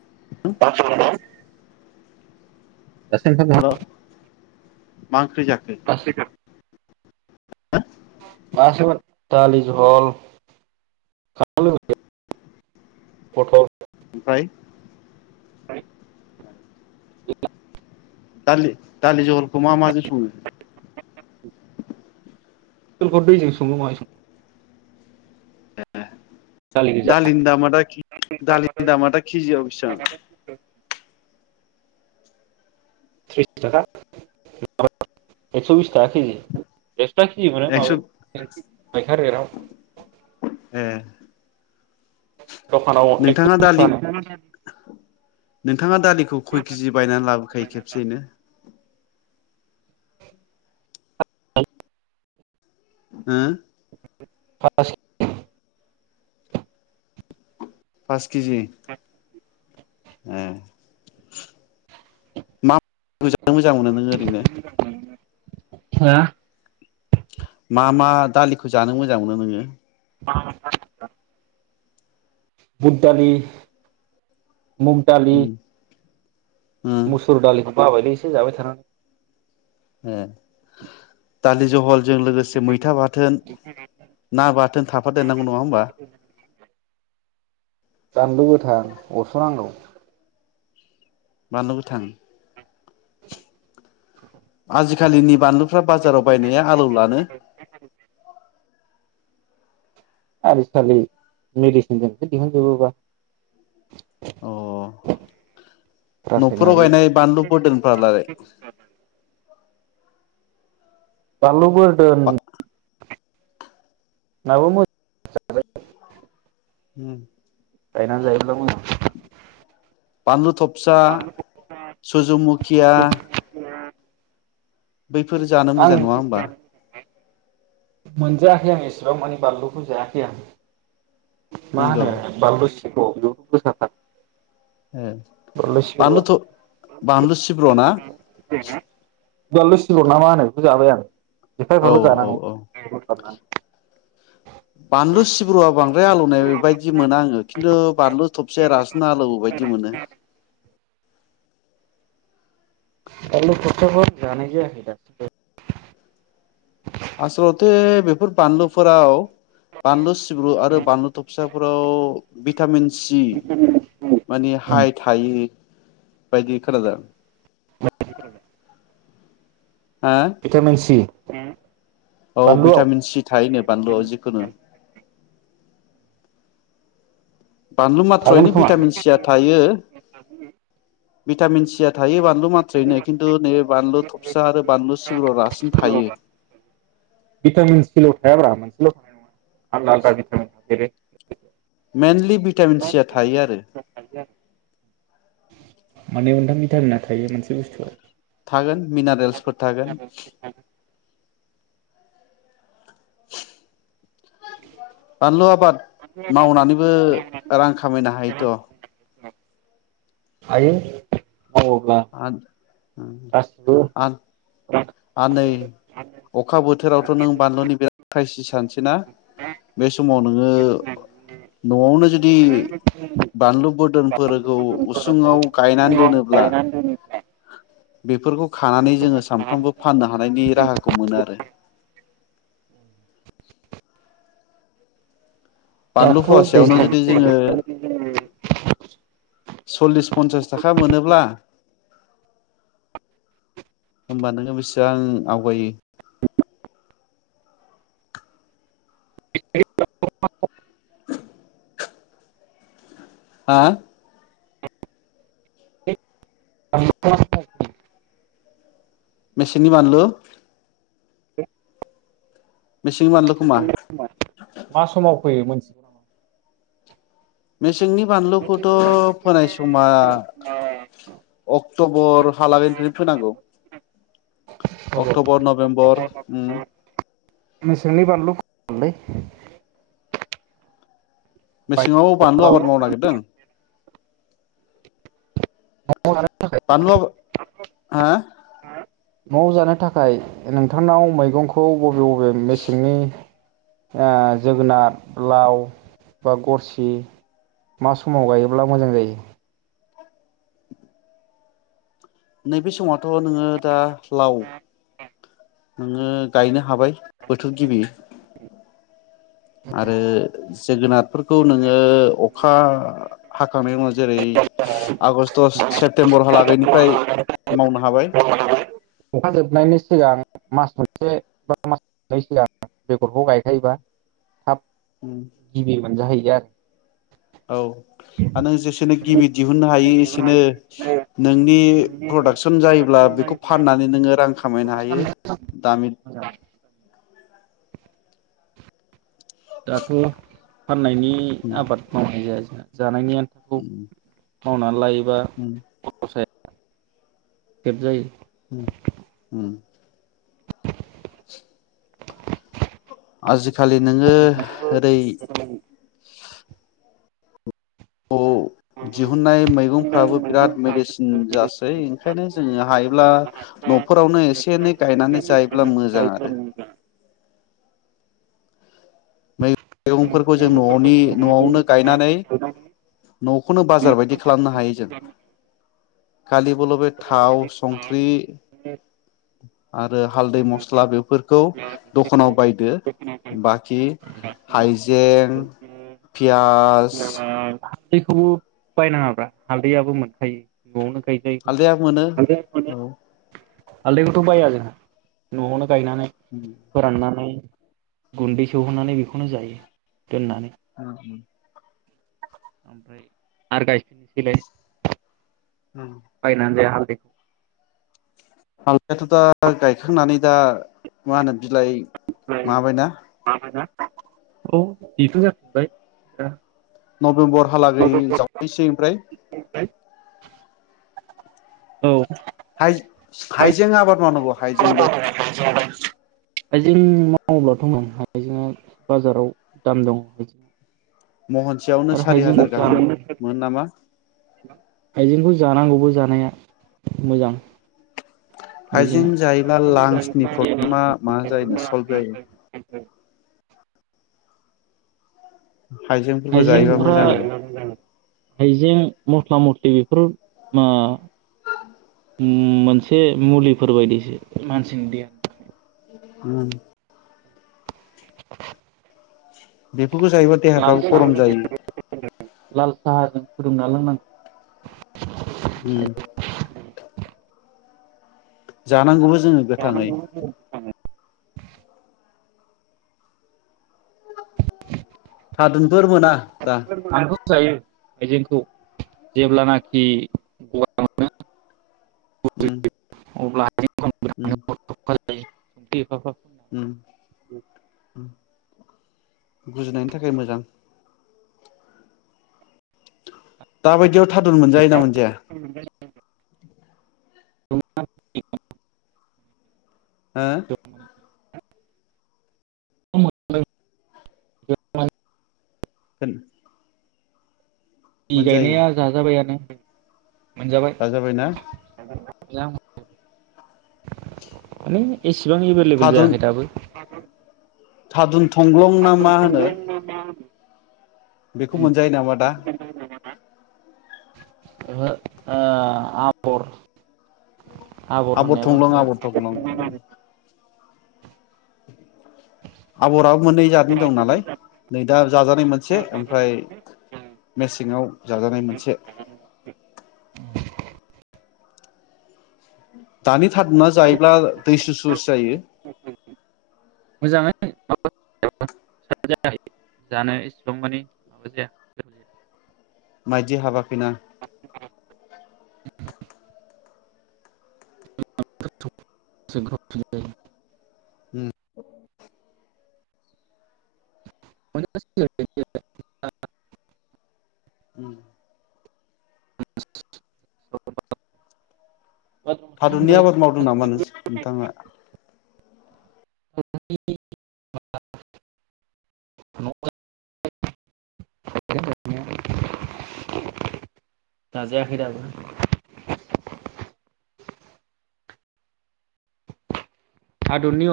[unintelligible] हेल' [unintelligible] मा ओंख्रि जाखो। माबासोमोन दालि जल पतल ओमफ्राय दालि दालि जहलखौ मा माजों सङो पतलखौ दैजों सङो माहाय सङो। दालि गोजा दालिनि दामा दा खि दालिनि दामा खिजियाव बेसां? त्रिसथाखा एकस' बिस थाखा केजि एक्सट्रा केजि मोनो एक्स' माबायाव माइखा रेराव। ए दखानाव एक्स' नोंथाङा बिस दालि फानो नोंथाङा दालिखौ खय केजि बायनानै लाबोखायो खेबसेयैनो। हुम फाल्लासे फास केजि ए [unintelligible] मोजां मोनो नों ओरैनो। हा मा मा दालिखौ जानो मोजां मोनो नोङो? [unintelligible] बुद दालि मुग दालि उम उम मुसुर दालि बाबायलै एसे जाबाय थाना। ए दालि जहलजों लोगोसे मैथा बाथोन ना बाथोन थाफादेरनांगौ नङा होमबा। बानलु गोथां अरस'नांगौ। बानलु गोथां आजिखालिनि बानलुफ्रा बाजाराव बायनाया आलौ लानो। आजिखालि मेडिसिनजोंसो दिहुनजोबोबा। अ न'फोराव रासायनारि गायनाय बानलु बोदोनफ्रालाय बानलु बोर दोन म [unintelligible] उम गायना जायोब्ला मोजां बानलु थब सा सुजमुखिया बैफोर जानो मोजां नङा होमबा। मोनजेाख आं‌ एसेबांमाने बानलुखखौ जायाखै आं मा नंगौ होनो बानलु सि सार [unintelligible] ओ बानलु थ बानलु सिब्र' ना? बानलु सिब्र ना मा होनो बिखो जाबाय आं एफा औ एफाल' औ जानांगौ औ आलौथारोना बानलु सिब्रआ बां द्राय आलौनाय बायदि मोना आङो खिन्थु बानलु थबसेया रासिन आलौवो बायदि मोनो। ग खस्थ जानि जद [unintelligible] आसलथे बेफोर बानलु फोराव बानलु सिब्रु आरो बानलु थफसा फोराव भिटामिन सि माने हाय थायो। बायदि खोना जा [unintelligible] हा भिटामिन सि उम औ भिटामिन सि थायोनो बानलुआव जिखुनु बानलु थागोन मत्रयैनो खोमा भिटामिन सिया थायो भिटामिन सि या थायो बानलु माथ्रयैनो खिन्थु नै बानलु थफसा आरो बानलु सिब्राव रासिन थायो। नङ [unintelligible] आलदा आलदा भिटामिन थायो [inaudible] मेनलि भिटामिन सि आ थायो आरो माने मोनथाम मिटामिना थायो मोनसे बुस्थुआव थागोन मिनारेल्सफोर थागोन। [inaudible] बानलु आबाद मावनानैबो रां खामायनो हायोथ'। हायो। मावोब्ला आन उम गासिबो आन आन नै अखा बोथोरावथ' नों बानलुनि बिराद ख्राइसिस सेना बे समाव नोङो न'आवनो जुदि बानलु बोरदोनफोरखौ उसुङाव गायनानै दोनोब्ला बेफोरखौ खानानै जोङो सामफ्रामबो फाननो हानायनि राहाखौ मोनोआरो। बानलु दाथ' फुवासेयावनो दैज्लां जुदि जोङो सल्लिस पन्सास थाखा मोनोब्ला होमबा नोङो बेसेबां आवगायो [unintelligible] हा [unintelligible] मेसिनि बानलु मेसेंनि बानलुखौ मा [unintelligible] मा समाव फोयो मोनथिगौ नामा? मे सिंनि बानलुखौथ' फोनाय समा अक्ट'बर हालागैनिफ्रायनो फोनांगौ नामा अक्ट'बर नभेम्बर उम मेसेंनि बानलु लै मेसेङाव बानलु आबाद मावनो नागिरदों? न'आव जानो थाखाय बानलु आबा हा? न'वाव जानो थाखाय नोंथांनाव मैगंखौ बबे बबेया मेसेंनि ओ जोगोनार लाव बा गरसि मा समाव गायोब्ला मोजां जायो? नैबे समावथ' नोङो दा लाव नोङो गायनो हाबाय बोथोर गिबि आरो जोगोनारफोरखौ नोङो अ खा हाखांनायनि उनाव जेरै आगष्ट सेप्तेम्बरहाला गैनिफ्राय मावनो हाबाय अखा जोबनायनि सिगां मास मोनसे बा मास मोननै सिगां बेगरखौ गायखायोबा थाब गिबि मोनजाहै [unintelligible] औ आ नों जेसेनो गिबि दिहुननो हायो एसेनो नोंनि प्रडाक्सन जायोब्ला बेखौ फानना नै नोङो रां खामायनो हायो दामि आरो दाथ' फाननायनि आबाद मावनाय जाया जों जानायनि आन उम मावनानै लायो। बा [unintelligible] खेबजायो उम उम [inaudible] आजिखालि नोङो ओरै खौ दिहुनन्नाय मैगंफ्राबो बिराद मेडिसिन जासै ओंखायनो जोङो हायोब्ला न'फोरावनो एसे एनै गायनानै जायोब्ला मोजां आरो। मैगंफोरखौ जों न'नि न'आवनो गायनानै न'खौनो बाजार बायदि खालामनो हायो जों कालि बलबे थाव संख्रि आरो हालदै मस्ला बेफोरखौ दखानाव बायदो बाखि हायजें पियाज हालदैखौबो बायनाङाब्रा हालदैयाबबो मोनखायो न'आवनो गायजायो हालदैयाबो मोनो औ। आालदैखौथ' बाया जोंहा न'आवनो गायनानै फोराननानै गुन्दै सौहोनानै बेखौनो जायो दोननानै ओ उम। ओमफ्राय आरो गायफिननोसैलाय उम। बायनानै जाया हालदै हालदैयाथ' दा गायखांनानै दा मा होनो बिलाइ बिलाइ माबायना माबायना औ बिथ' जाखाबाय [unintelligible] नभेम्बरहालागै जावैसै ओमफ्राय औ हाइ-हाइजें आबाद मावनांगौ हाइजेंबो हाइजें मावोब्लाथ' हाइजेंआ बाजाराव दाम दं हइजें महनसेयावनो सारि हाजार गाहाम मोन नामा? हाइजेंखौ जानांगौबो जानाया मोजां। हाइजेंआ हाइजेंन जायोब्ला लांसनि प्रब्लेमा मा जायोनो सल्भ जायोनो। [unintelligible] हाइजेंफोरखौ जायोबा हाइजेंफ्रा मोजां आरो हाइजें मस्ला मस्लि बेफोर मा मोनसे मुलिफोर बायदिसो मानसिनि देहानि। उम [inaudible] बेे बेफोरखौ जायोबा लाल देहाफ्राबो साहा गरम जायो। लाल साहाजों फुदुंना लोंनांगौ। उम जानांगौबो। जोङो गोथाङै जानांगौबो जोङो गोथाङै [inaudible] थादुन बोरमोना दा आंथ' जायो हाइजेंखौ जेब्लानाखि गगा मोनो। उम उम [unintelligible] [unintelligible] उम गुजुनायनि थाखाय मोजां। दाबायदियाव थादुन मोनजायोना मोनजाया? [inaudible] हो? [unintelligible] होन बि गायनाया जाजाबायानो। [inaudible] मोनजाबाय। जाजाबायना [inaudible] मान एसे बिसिबां एभेलेबोेल थादुन जायाखै दाबो। थादुन थंग्लं ना मा होनो बेखौ मोनजायो नामा दा। ओहो आ आबर आबर होननायाबो थग्लं ओंखारबाय आबर थग्लं आबराबो मोननै जादनि दं नालाय नै दा। जाजानाय मोनसे ओमफ्राय मेसेंआव जाजानाय मोनसे। [inaudible] दानि थारुना जायोब्ला दै सुसुसो जायो। [unintelligible] माइदि हाबा बिना [unintelligible] उम। [unintelligible] उम। [unintelligible] थारुननि आबाद मावदों नामा नोंथाङा? [unintelligible] [unintelligible] जाजायाखै दाबो। [unintelligible]